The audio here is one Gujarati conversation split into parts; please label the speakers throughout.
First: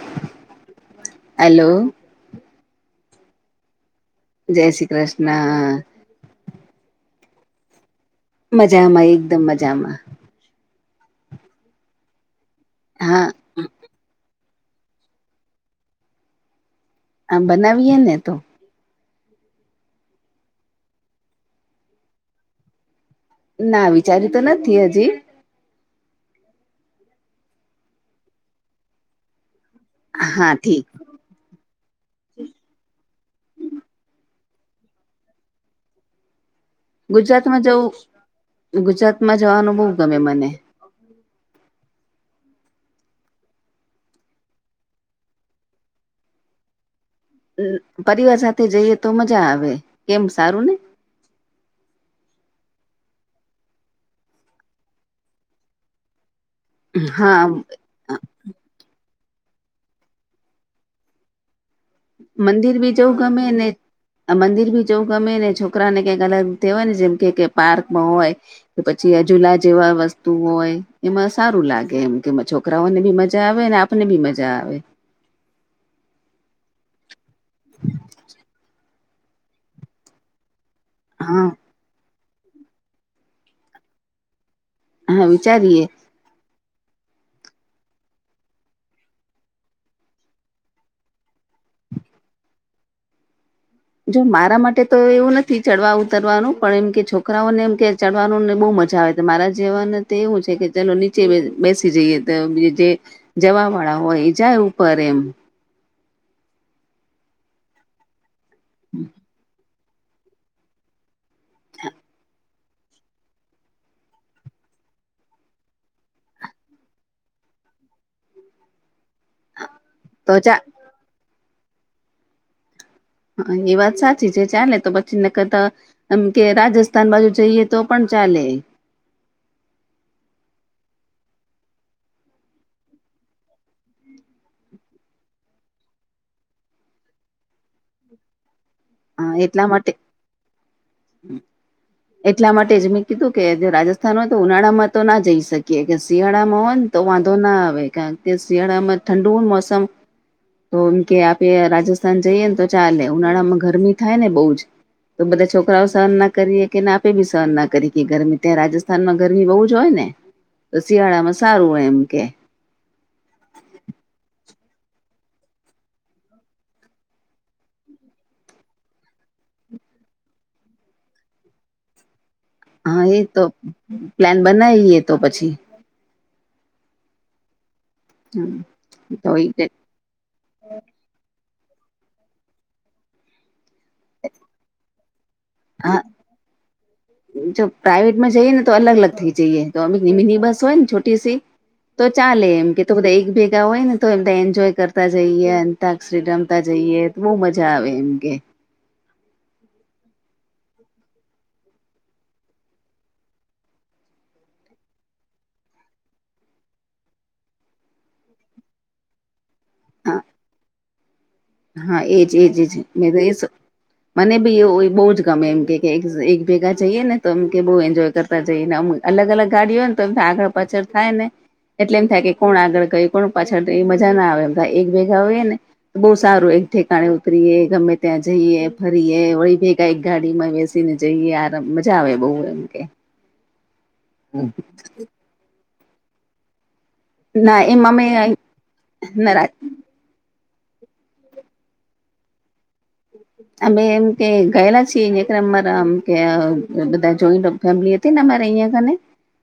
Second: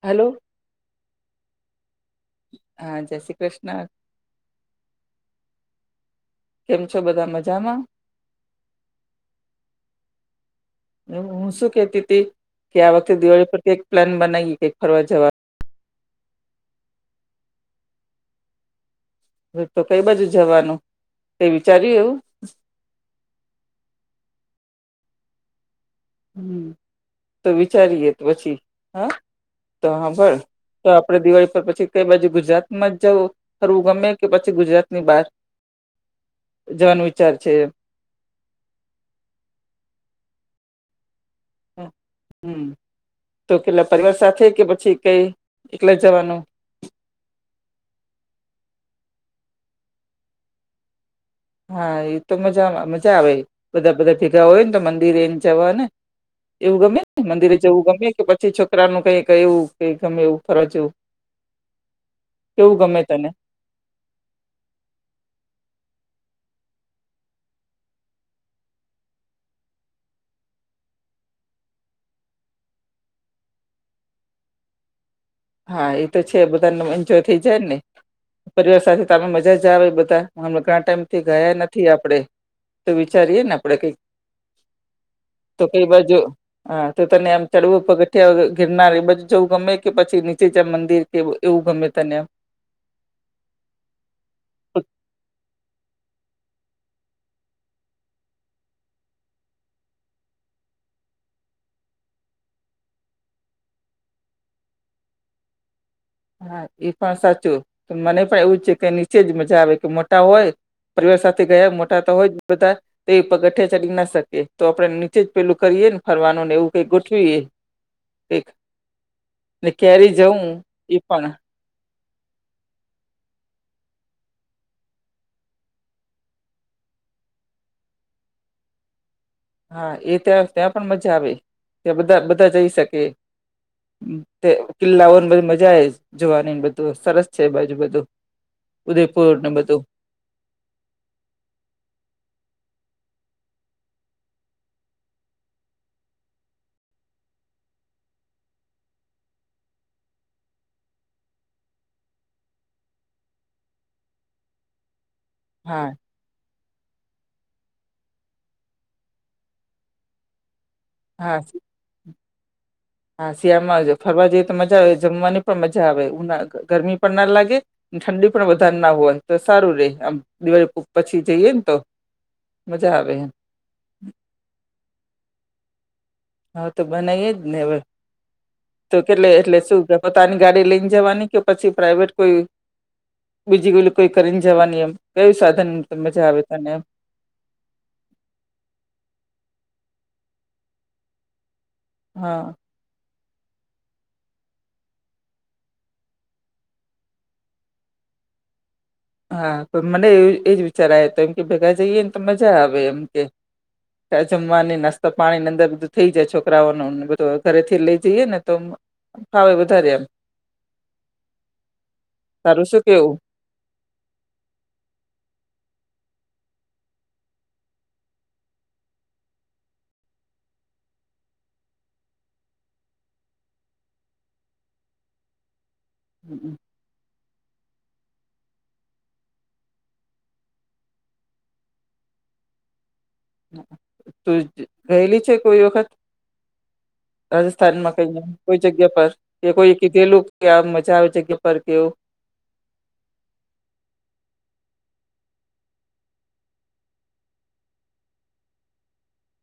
Speaker 1: Hello
Speaker 2: hello.
Speaker 1: હા જય શ્રી કૃષ્ણ
Speaker 2: જય શ્રી કૃષ્ણ.
Speaker 1: કેમ છો બધા મજામાં.
Speaker 2: મજામાં એકદમ મજામાં.
Speaker 1: હું શું કેતી તી કે આ વખતે
Speaker 2: હા
Speaker 1: દિવાળી પરથી એક પ્લાન બનાવી કે ફરવા જવાનો
Speaker 2: આ બનાવીએ ને તો.
Speaker 1: હ તો કઈ બાજુ જવાનું તે વિચાર્યું એવું.
Speaker 2: ના વિચાર્યું તો નથી હજી
Speaker 1: હમ્મ તો વિચારીએે પછી હા તો હાભળ
Speaker 2: હા ઠીક
Speaker 1: તો આપે દિવાળી પર પછી કઈ બાજુ ગુજરાત માં જવું ફરવું ગમે કે પછી ગુજરાતની બહાર જવાનો વિચાર છે
Speaker 2: ગુજરાતમાં જવું ગુજરાતમાં જવાનું બહુ ગમે મને
Speaker 1: હમ્મ તો પેલા પરિવાર સાથે કે પછી કઈ એકલા જવાનું.
Speaker 2: પરિવાર સાથે જઈએ તો મજા આવે કેમ સારું ને.
Speaker 1: હા એ તો મજા મજા આવે બધા બધા ભેગા હોય ને તો મંદિર એને જવા ને એવું ગમે
Speaker 2: હા
Speaker 1: મંદિરે જવું ગમે કે પછી છોકરા નું કઈક એવું કે ગમે એવું ફરવા જેવું.
Speaker 2: મંદિર બી જઉં
Speaker 1: તને
Speaker 2: ગમે ને આ મંદિર બી જવું ગમે ને છોકરાને કઈક અલગ કહેવાય ને જેમ કે પાર્કમાં હોય કે પછી આ જુલા જેવા વસ્તુ હોય એમાં સારું લાગે એમ કે છોકરાઓને બી મજા આવે ને મેને બી મજા આવે
Speaker 1: હા એ તો છે બધાનો એન્જોય થઈ જાય ને પરિવાર સાથે અમે મજા જ આવે બધા હમે ઘણા ટાઈમ થી
Speaker 2: હા
Speaker 1: ગયા નથી. થી આપણેે તો વિચારીએ [inaudible] ને આપણેે કઈક
Speaker 2: હા
Speaker 1: તો કઈ
Speaker 2: વિચારીએ
Speaker 1: બાજુ હા તો તને આમ ચડવું પગઠિયા ઘિરનાર બધું જવું ગમે કે પછી મંદિર કે એવું ગમે તને આમ
Speaker 2: જો મારા મટે તો એવું નથી ચડવા ઉતરવાનું પણ એમ કે છોકરાઓને એમ કે. ચડવાનુંને બહુ મજા આવે મારા જીવન તો એવું છે કે ચલો નીચે બેસી જઈએ તો જે જવા વાળા હોય જાય ઉપર એમ
Speaker 1: હા એ પણ સાચું મને પણ એવું છે કે નીચે જ મજા આવે કે મોટા હોય પરિવાર સાથે ગયા મોટા તો હોય જ બધા. તો પગથિયા ચડી ના શકે તો આપડે નીચે જ પેલું કરીએ ને ફરવાનું ને એવું કઈ ગોઠવીએ. એક ક્યારે
Speaker 2: તો
Speaker 1: જવું
Speaker 2: ચા
Speaker 1: ઈ પણ.
Speaker 2: હ એ વાત સાચી છે ચાલે તો પછી ન કતા. એમ કે રાજસ્થાન બાજુ જઈએ તો પણ ચાલે.
Speaker 1: હા એ ત્યાં ત્યાં પણ મજા આવે ત્યાં બધા બધા જઈ શકે. તે કિલ્લાઓને બધી મજા આવે જોવાની બધું સરસ છે એ બાજુ બધું. ઉદયપુર
Speaker 2: હા
Speaker 1: ને
Speaker 2: એટલા
Speaker 1: બધું
Speaker 2: માટે હ. એટલા માટે જ મેં કીધું કે જો રાજસ્થાન હોય તો ઉનાળામાં તો ના જઈ શકીએ કે શિયાળામાં હોય ને. તો વાંધો ના આવે કારણ કે શિયાળામાં ઠંડુ મોસમ. તો એમ કે આપે રાજસ્થાન જઈએે ને તો ચાલે ઉનાળામાં ઘર. થાયને બ બધા
Speaker 1: હા
Speaker 2: છોકરાઓ સહન ના કરીએ. કેને આપે બી સહન ના કરી કે ગરમી ત્યાં રાજસ્થાન માં ગરમી બહુ જ હોય ને. તો શિયાળા
Speaker 1: હા
Speaker 2: માં સારું હોય એમ કે.
Speaker 1: હા શિયાળમાં ફરવા જઈએ તો મજા આવે જમવાની પણ મજા આવે ઉનાળા કરતા. ગરમી પણ ના લાગે. ઠંડી પણ વધારે ના હોય તો સારું રે આમ દિવાળી પછી જઈએ ને તો. મજા
Speaker 2: હા
Speaker 1: આવે
Speaker 2: એ
Speaker 1: એમ.
Speaker 2: તો પ્લાન બનાવીએ તો પછી.
Speaker 1: હા તો બનાવી જ ને હવે તો કેટલે એટલે શું. પોતાની ગાડી લઈને જવાની કે પછી પ્રાાઈવેટ કોઈ બીજી કો કોઈ કરીને જવાની એમ કયું સાધન
Speaker 2: હા
Speaker 1: તજ આવે તને એમ.
Speaker 2: જો પ્રાાઈવેટમાં જઈએ ને તો અલગ અલગ થઈ જઈએ તો અમક મિની બસ હોય ને છોટી સી. તો ચાલે
Speaker 1: હા
Speaker 2: એમ કે. તો બધા એક ભેગા હોય ને તો એમધા એન્જોય કરતા જઈએ અતાક્ષરી રમતા જઈએ. બહુ મજા આવે એમ કે.
Speaker 1: હા પણ મને એવ એજ વિચાર આવે તો એમ કે ભેગા જઈએ ને તો મજા આવે એમ કે. જમવાની નાસ્તા પાણીની અંદર બધું થઈ જાય છોકરાઓ નધ ઘરે થી લઈ જઈએ ને તો હાવવે વધારે એમ.
Speaker 2: હા હા એજ એજ
Speaker 1: તારું
Speaker 2: એજ
Speaker 1: શું
Speaker 2: મે
Speaker 1: કેવું?
Speaker 2: તો એ શું. મને બી એ બહુ જ ગમે એમ કે એક ભેગા જઈએ ને તો એમ કે બહ એન્જોય કર તા જઈને અમ અલગ અલગ ગાડીઓય ને તો એમ આગળ પાછળ થાય ને. એટલે એમ થાય કે કોણ આગળ કઈ કોણ પાછળ મજા ના આવે એમ થાય એક ભેગા હોઈ ને તો બહુ સારું એક ઠકાણે. વારીએ ગમે ત્યાં જઈએ ફરીએ ઓળી ભેગા એક ગાડીમાં બેસી ને જઈએ. મજા આવે બહુ એમ કે.
Speaker 1: તું ગયલી છે કોઈ વખત.
Speaker 2: ના
Speaker 1: રાજસ્થાનમાં ક
Speaker 2: એમાં અમે
Speaker 1: કોઈ જગ્યા પર
Speaker 2: ના
Speaker 1: કે કોઈ. કેધ લોકો મજા આવે છે કે પર કેવું.
Speaker 2: અમે એમ કે ગયેલા છીએક અમારા આમ કે બધા જોઈન્ટ. ફેમિલી હતી ને અમારે અહીં કને.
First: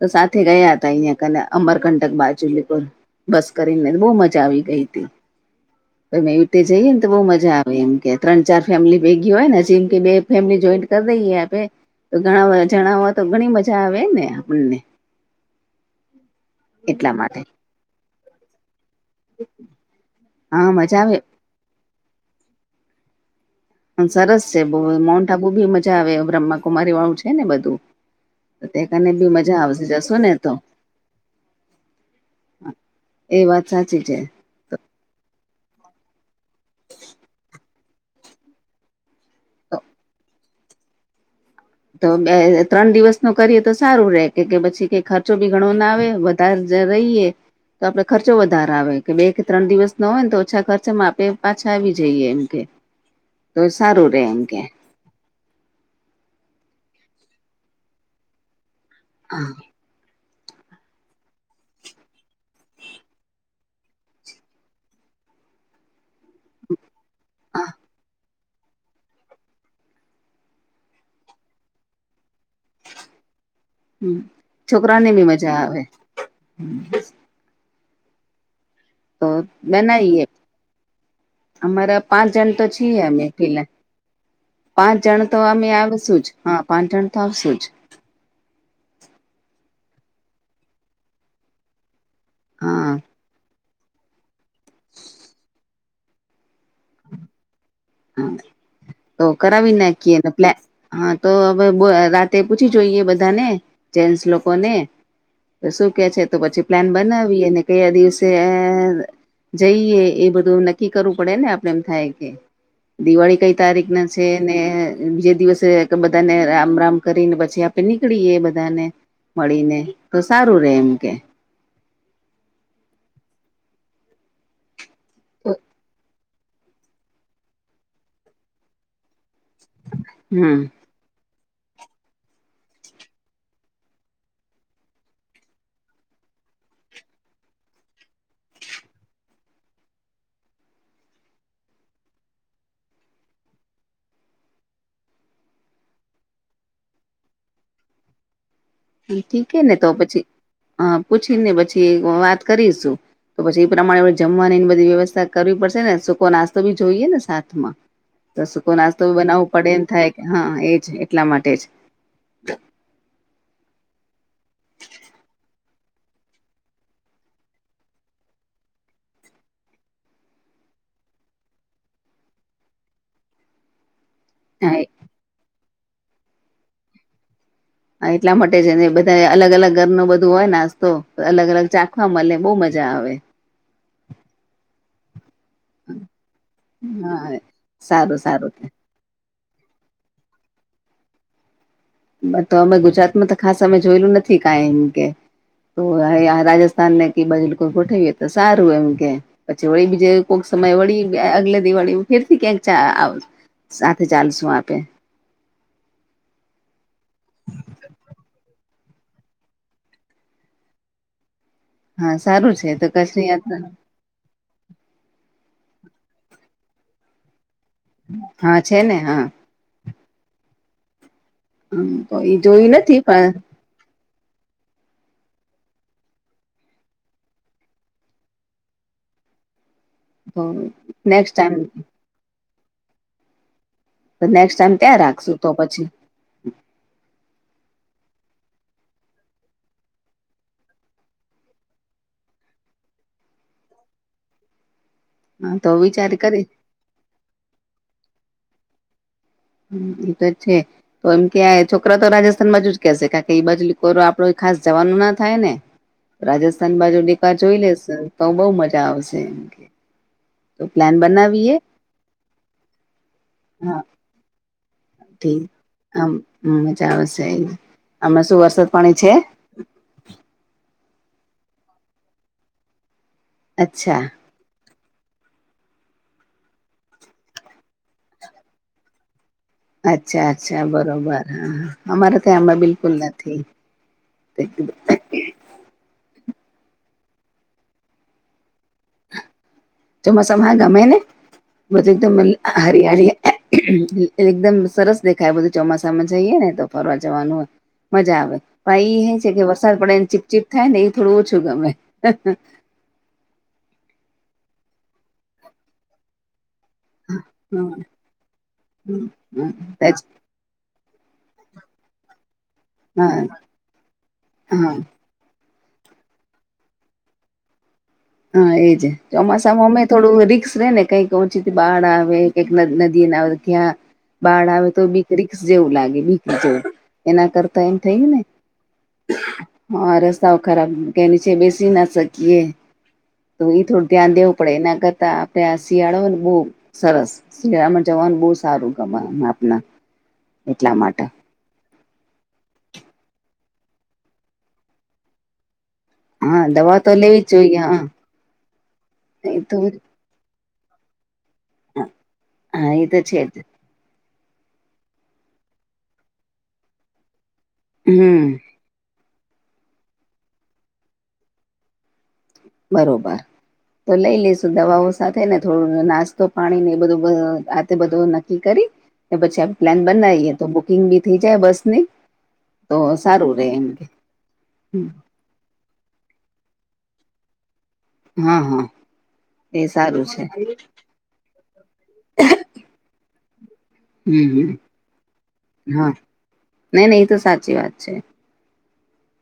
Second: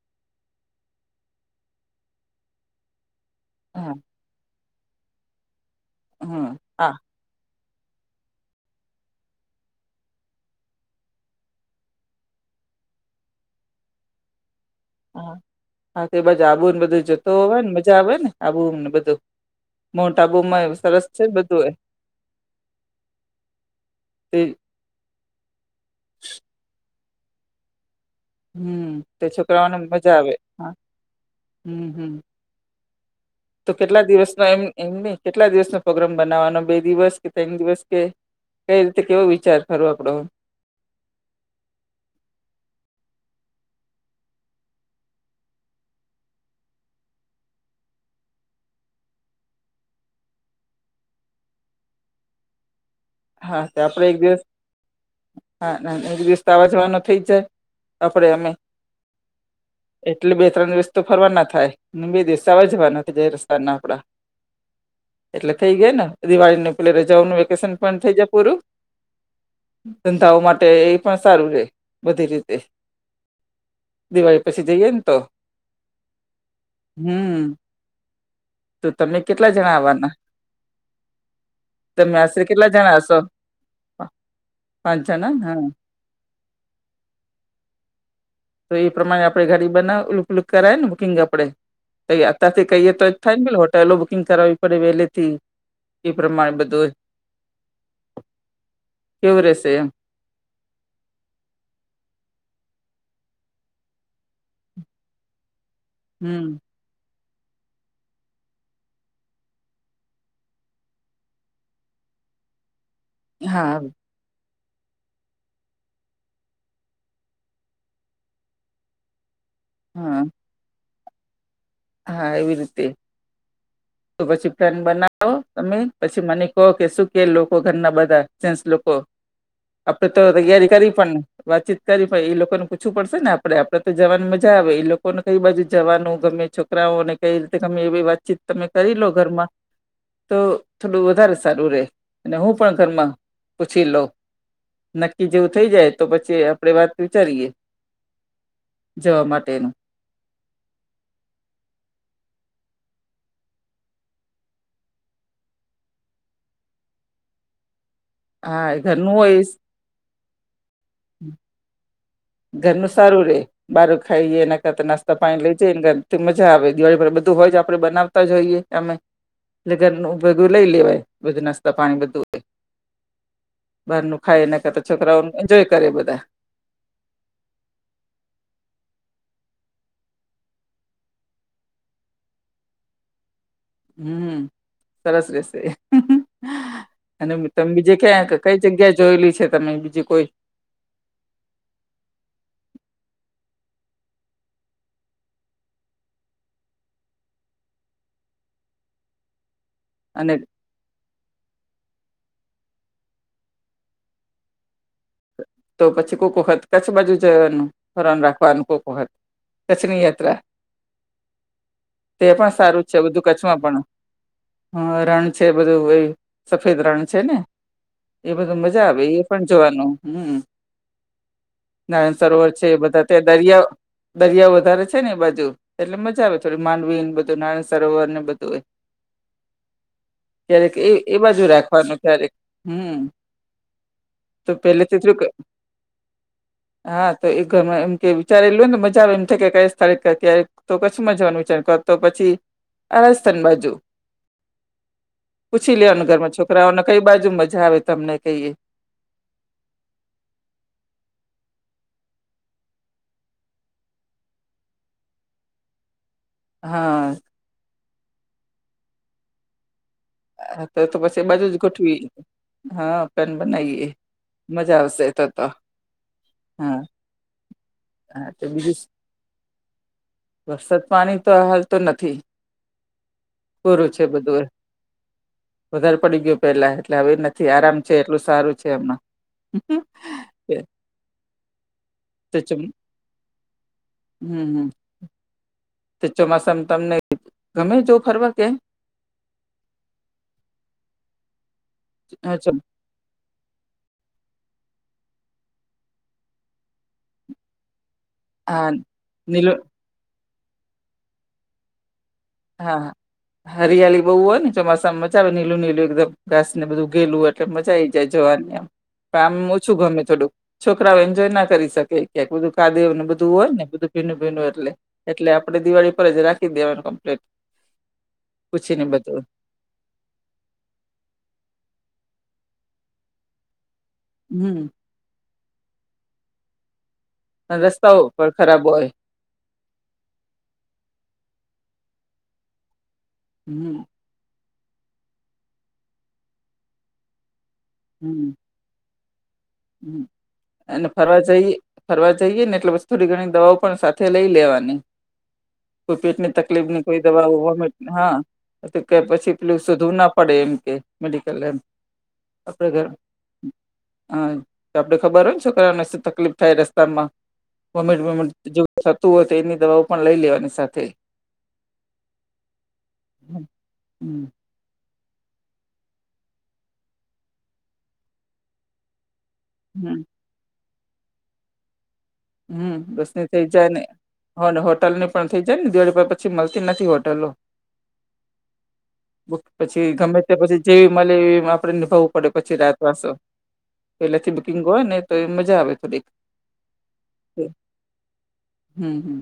Speaker 2: તો સાથે ગયા હતા અહિયાં ક અમરકંટક બાજુલીર. બસ
Speaker 1: હા
Speaker 2: કરીનેને બહુ મજા આવી ગઈ હતી
Speaker 1: હમ
Speaker 2: મેતે
Speaker 1: હા
Speaker 2: જઈને તો બહુ મજા આવી. એમ કે ત્રણ ચાર ફેમિલી ભેગી હોય ને જેમ કે બે ફેમિલી જોઈન્ટ કરી દઈએ આપે. તો ઘણા જણાવવા તો ઘણી મજા આવે ને આપણને.
Speaker 1: હા હા તે બાજ આબુને બધું
Speaker 2: એટલા
Speaker 1: જતો
Speaker 2: માટે
Speaker 1: હોય ને મજા આવે ને આબુમને બધું. મોન્ટ
Speaker 2: હા
Speaker 1: આબુમાં
Speaker 2: મજા
Speaker 1: સરસ
Speaker 2: આવે
Speaker 1: છે બધું એ. તે
Speaker 2: સરસ છે બ માઉન્ટ આબુ બી મજા આવે બ્રહ્માકુમારી વાળું છે ને બધુ.
Speaker 1: હમ તે છોકરાઓને મજા આવે
Speaker 2: તો
Speaker 1: હ. હમ હમ
Speaker 2: એ વાત
Speaker 1: તો
Speaker 2: સાચી
Speaker 1: કેટલા
Speaker 2: છે
Speaker 1: દિવસમાં એમ. એમને કેટલા દિવસ નો પ્રગ્રામ બનાવવાનો બે દિવસ કે ત્રણ દિવસ કે કઈ રીતે કેવો વિચાર ખો આપડો
Speaker 2: તો બે ત્રણ દિવસ ન કરીએ તો સારું રે કે પછી ક ખર્ચો બી ઘણો ના આવે તરજ રહીએ તો આપડે ખર્ચો વધારે આવે કે બે કે ત્રણ દિવસ ન હોય ને તો ઓછા ખર્ચામાં આપે પાછા આવી જઈએ એમ કે તો
Speaker 1: હા આપડે
Speaker 2: સારું
Speaker 1: એક
Speaker 2: રે એમ
Speaker 1: દિવસ
Speaker 2: કે
Speaker 1: હા ના એક દિવસ તો આવવાઝવા ન થઇ જાય આપરે અમે
Speaker 2: હા
Speaker 1: એટલે બે ત્રણ દિવસ તો ફરવા ના થાય બે દિવસવા જવાના જય રસ્તા ના આપડા એટલે થઈ ગયા ને દિવાળીને પેલે રજાઓનું વેકેશન પણ થઇ જાય પૂરું ધંધાઓ માટે એ પણ સારું રે બધી રીતે દિવાળી પછી જઈએ ને
Speaker 2: છોકરાને
Speaker 1: તો
Speaker 2: બી મજા આવે
Speaker 1: હમ તમે
Speaker 2: તો
Speaker 1: કેટલા જણા આવવાના
Speaker 2: બનાવીએ અમારા
Speaker 1: તમે
Speaker 2: પાંચ
Speaker 1: આશરે
Speaker 2: જણા તો
Speaker 1: કેટલા
Speaker 2: છીએ
Speaker 1: હશો
Speaker 2: અમે પેલા પાંચ જણ
Speaker 1: જણા
Speaker 2: તો
Speaker 1: હા
Speaker 2: અમે આવશું જ હા પાંચ જણ તો આવશુ જ
Speaker 1: તો એ પ્રમાણે આપણે ઘડી બનાલુકલુક કરાય ને બુકિંગ આપડે તો અતથી કહીએ
Speaker 2: હા હા
Speaker 1: તો થાય ને પે હોટેલો બુકિંગ કરાવવી પડે વહેલેથી એ પ્રમાણે બધું
Speaker 2: હ તોો
Speaker 1: કેવું
Speaker 2: કરરા
Speaker 1: રેશે એમ
Speaker 2: ભનાખીને પ્લા હા તો હવે રાતે પૂછી જોઈએ બધાને જેન્ટસ લોકોને તો શું કે છે તો
Speaker 1: હમ
Speaker 2: પછી પ્લાન બનાવીને કયા દિવસે જઈએ એ બધું નક્કી કરવું પડે ને આપડે એમ થાય કે દિવાળી કઈ
Speaker 1: હા
Speaker 2: તારીખને છે ને બીજ દિવસે બધાને રામ રામ કરીને પછી આપે નીકળી બધાને મળીને તો
Speaker 1: હા
Speaker 2: સારું રે એમ કે
Speaker 1: હા એવી રીતે તો પછી ફેન બનાવો તમે પછી મને ઓકે સુું કે લોકો ઘરના બધા સેસ લોકો આપડે તો
Speaker 2: હમ
Speaker 1: તૈયારી કરી પણને વાતચીત કરી પણ એ લોકો ને પૂછવું પડશે ને આપડે આપડે તો જવાની મજા આવે એ લોકોને કઈ બાજુ જવાનું ગમે છ છોકરાને કઈ રીતે તમે એવી વાતચીત તમે કરી લો ઘરમાં તો થોડું વધારે સારું રહેે અને હું પણ ઘરમાં પૂછી લોઉ નક્કી જેવું થઇ જાય તો પછી આપડે વાત વિચારીએ જવા
Speaker 2: ઠીે
Speaker 1: માટેનું
Speaker 2: ને તો પછી હ પૂછીને પછી વાત કરીશું તો પછી એ પ્રમાણે આપણે જમવાની એની બધી વ્યવસ્થા કરવી પડશે ને સૂકો નાસ્તો બી જોઈએ ને સાથ માં તો
Speaker 1: હા
Speaker 2: સુકો નાસ્તો
Speaker 1: ઘરનું હોય
Speaker 2: બનાવવું પડે એમ થાય કે હા એજ એટલા માટે જ
Speaker 1: ધન સારું રે બારું ખાઈએ એના કરતા નાસ્તા પાણી લઈ જઈ ને મજા આવે દિવાળી પર બધું હોય જ આપડણે બનાવતા જઈએ અમે ઘર ભેગું લઈ લેવાય બધ નાસ્તા પાણી બધું હો બાર નું ખાય નાને
Speaker 2: હા
Speaker 1: કરતા છોકરાઓનું એન્જોય કરે બધા
Speaker 2: હા એટલા માટે છે ને બધા અલગ અલગ ઘર ન બધું હોય નાસ્તો અલગ અલગ ચાખવા મળે બહુ મજા આવે
Speaker 1: હમ સરસ રહેશે અને
Speaker 2: હા
Speaker 1: તમે બીજે
Speaker 2: સારું
Speaker 1: ક્યા
Speaker 2: સારું
Speaker 1: કઈ જગ્યા જોયેલી છે તમે બીજીું કોઈ
Speaker 2: તો અમે ગુજરાતમાં તો ખાસ અમે જોયેલું નથી કઈ એમ કે તો રાજસ્થાન ને કે બાજુ લોકો ગોઠવીએ તો સારું એમ કે પછી હોળી બીજ જે
Speaker 1: અને
Speaker 2: કોઈક સમય વળી અગલે દિવાળી ફેરથી ક્યાંક સાથે ચાલશું આપે
Speaker 1: તો પછી કોઈકખત કચ્છ બાજુ જવાનું હેરાન રાખવાનું કોઈકખત કચ્છની યાત્રા
Speaker 2: હા
Speaker 1: તે પણ
Speaker 2: તો
Speaker 1: સારું છે બધું
Speaker 2: કચ્છની
Speaker 1: કચ્છમાં
Speaker 2: યાત્રા
Speaker 1: પણ હ રણ છે બધું એ સફેદ રણ છે ને એ બધું
Speaker 2: હા છે
Speaker 1: મજા
Speaker 2: ને
Speaker 1: આવે
Speaker 2: હા
Speaker 1: એ પણ જોવાનું હમ
Speaker 2: તો
Speaker 1: નાયણસરોવર છે
Speaker 2: જોયું
Speaker 1: એ
Speaker 2: નથી
Speaker 1: બધા તે
Speaker 2: પણ
Speaker 1: દરિયો દરિયા વધારે છેન એ બાજુ એટલે મજા આવે, થોડી માંડવીન બધું નારણસરોવર ને બધુ
Speaker 2: [inaudible]
Speaker 1: ક્યારેક એ એ
Speaker 2: નેક્સ્ટ
Speaker 1: બાજુ
Speaker 2: ટાઈમ
Speaker 1: રાખવાનું ક્યારેક હમ તો
Speaker 2: નેક્સ્ટ ટાઈમ ત્યાં
Speaker 1: પેલેથી થોડુંક
Speaker 2: રાખશું તો પછી
Speaker 1: હા તો એ ઘરમાં એમ કે વિચારેલું હો ને મજા આવે એમ થ કે ક સ્થળે ક્યારે તો પછી મજાનું છેન, કો તો પછી આરસ્થાન બાજુ
Speaker 2: હા તો
Speaker 1: પૂછી લેવાનું
Speaker 2: વિચાર
Speaker 1: ઘરમાં
Speaker 2: કરી
Speaker 1: છોકરાઓને કઈ બાજુ મજા આવે તમને કઈ એ.
Speaker 2: હમ્મ, એ તો છે. તો એમ કે આ છોકરાઓતો રાજસ્થાન બાજુ જ કેશે, કારણ કે ઈ બાજુ કોરો આપડો ખાસ જવાનું ના થાય ને. રાજસ્થાન બાજુ
Speaker 1: હા
Speaker 2: નકા જોઈ લેસ તો બઉ મજા આવશે એમ કે
Speaker 1: અ તે
Speaker 2: પ્લાન
Speaker 1: તો પશ બાજુ
Speaker 2: બનાવીએ
Speaker 1: જ ગોઠવી, હન, પેન બનાઈએ મજા આવ
Speaker 2: થી આમ મજા આવશે, આમાં
Speaker 1: હા
Speaker 2: શું
Speaker 1: તો
Speaker 2: વરસાદ
Speaker 1: બીજું
Speaker 2: પાણી છે?
Speaker 1: વરસાદ પાણી તો હાલ તો નથી, કોરું છે
Speaker 2: અચ્છા.
Speaker 1: બધુય. વધાર પડી ગયો પેલા એટલે હવે નથી આરામ છે, એટલું સારું છે હમના
Speaker 2: અચ્છા, અચ્છા, બરોબર. હઅ હઅ અમારે તો એમાં બિલકુલ નથી.
Speaker 1: હમ હમ તો ચોમાસામ તમને ગમે જવુ ફરવા કયાંય?
Speaker 2: ચોમાસામ હા ગમે ને, બધુ એકદમ લ
Speaker 1: હા
Speaker 2: હરિ-હરિયા [unintelligible] એકદમ સરસ દેખાય બધું ચોમાસામાં જઈએ ને તો ફરવા જવાનું. મજા આવે પહી એ છે કે
Speaker 1: નીલો
Speaker 2: વરસાદ પડેને ચીપચીપ થાયને એ થોડું ઓછું ગમે.
Speaker 1: હા, હા, હરિયાલી બઉ હોયને ચોમાસામ મજા આવે નીલું-નીલું એકદમ ઘાસને બધુ ગેલું એટલે
Speaker 2: હા
Speaker 1: મજા આઈ જાય જવાની આમ, પણ આમ ઓછું ગમે થોડુંક. છોકરાવ એન્જોય ના કરી શકે ક્યાય બધુ કાદવને બધુ હોયને બધુ ભીનું-ભીનું એટલે.
Speaker 2: હા
Speaker 1: એટલે આપડે દિવાળી પર જ રાખી દેવાનું કમ્પલેટ.
Speaker 2: હન, એ જ. ચોમાસ તામામય થોડું રીક્સ રેને કંઈક વચ્ચેથી બાડ આવે, કંઈક નદ નદી-નાડા ક્યાં બાડ આવે
Speaker 1: હમ
Speaker 2: તો બીક રીકસ જેવું લાગે બીક જેવું એના કરતા એમ
Speaker 1: રસ્તાઓ
Speaker 2: થયું ને
Speaker 1: પણ ખરાબ હોય
Speaker 2: હઅ, રસ્તાઓ ખરાબ કયાય નીચે બેસી ના શકીએ. તો એ
Speaker 1: હમ
Speaker 2: થોડું ધ્યાન દેવું પડે એના કરતા આપડે આ શિયાળો હોયને બઉ સરસ, શિયાળામાં જવાનું બઉ સારું ગમ અમા
Speaker 1: હમ્મ, અન ફરવા જઈએ ફરવા જઈએને એટલે પસ થોડી ઘણી દવાઓ પણ સાથે લઈ લેવાની. કોઈ પેટની
Speaker 2: હા દવા
Speaker 1: તકલીફની
Speaker 2: તો
Speaker 1: કોઈ
Speaker 2: લેવી જ
Speaker 1: દવાઓ
Speaker 2: જોઈએ
Speaker 1: વોમિટ,
Speaker 2: હા
Speaker 1: હન તો કે પછી
Speaker 2: એ તો
Speaker 1: પેલું શોધવું ના પડે એમ કે મેડિકલ એમ
Speaker 2: હા
Speaker 1: આપડે
Speaker 2: એ તો છે જ
Speaker 1: [unintelligible] હન તો આપડે ખબર હોયન છોકરાવને શું તકલીફ થાય રસ્તામાં
Speaker 2: હમ
Speaker 1: વોમિટ-બોમિટ જેવું થતું હોય તો એની દવાઓ પણ લઈ લેવાની સાથે.
Speaker 2: બરોબર,
Speaker 1: હમ
Speaker 2: તો લઈ લે તો દવાઓ સાથેને થોડું નાસ્તો-પાણીને એ બધુ આ તે બધુ નક્કી કરી તો પછી આ પ્લાન
Speaker 1: હમ
Speaker 2: બનાઈએ તો બુકિંગ બી થઈ જાય બસની.
Speaker 1: હમ, બસની થઈ જાયને અને હોટલની પણ થઈ જાયને દિવાળી પર પછી મલતી નથી હોટેલો.
Speaker 2: હા હા
Speaker 1: બુક
Speaker 2: એ
Speaker 1: પછી
Speaker 2: સારું
Speaker 1: ગમે
Speaker 2: છે
Speaker 1: તે પછી જે મલે એવીમ આપડે નિભાવું પડે પછી રાત વાસો
Speaker 2: હમ
Speaker 1: પેલેથી
Speaker 2: હમ,
Speaker 1: બુકિંગ હોયને તો એવી મજા આવે
Speaker 2: હા
Speaker 1: થોડીક.
Speaker 2: નઈ, નઈ એ તો સાચી વાત છે.
Speaker 1: હમ્મ, હમ્મ.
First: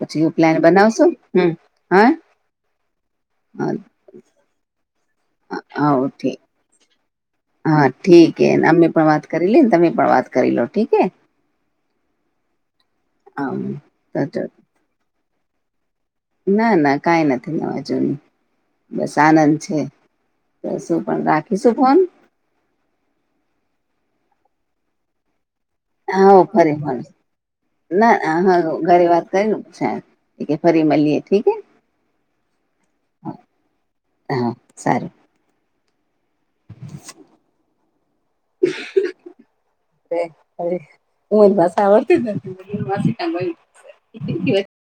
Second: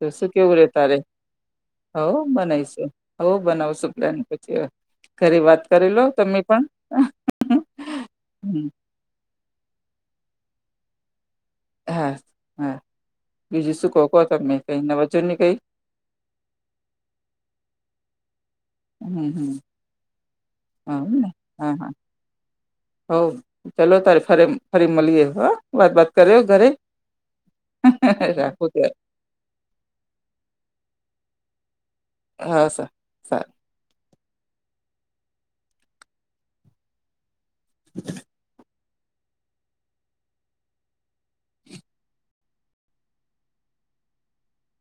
Speaker 1: તો શું
Speaker 2: હું
Speaker 1: કેવુ
Speaker 2: પ્લાન
Speaker 1: રે તારે?
Speaker 2: બનાવશો હમ હા
Speaker 1: હવ, બનાઈશુ. હવ, બનાવશું. પ્લેન પછી વા, ઘરે વાત કરી
Speaker 2: હા
Speaker 1: લો
Speaker 2: ઠીક
Speaker 1: તમે પણ.
Speaker 2: હા, ઠીક હે,
Speaker 1: હમ
Speaker 2: અમે પણ વાત કરી લીએને, તમે પણ વાત કરી લો, ઠીક હે.
Speaker 1: હા હા બીજું શું કહ ક
Speaker 2: હા તો
Speaker 1: તમે કઈ નવાજોન ની કઈ
Speaker 2: ના, ના કાંઈ નથી નવા-જુની. બસ
Speaker 1: હમ
Speaker 2: આનંદ
Speaker 1: હમ
Speaker 2: છે, તો
Speaker 1: હા
Speaker 2: શું પણ રાખીશું ફોન?
Speaker 1: હઉ, ચાલો તાર ફર ફરી મલીએ હો.
Speaker 2: હા ફરી ભ ના ના હ
Speaker 1: રાખું ત્યારે
Speaker 2: ઘરી વાત [unintelligible] ક પછ ફરી મળએ ઠીકે
Speaker 1: હા સર
Speaker 2: હા હા સારુ [unintelligible]
Speaker 1: [unintelligible]
Speaker 2: [unintelligible] અ હમ માસા [unintelligible] [unintelligible]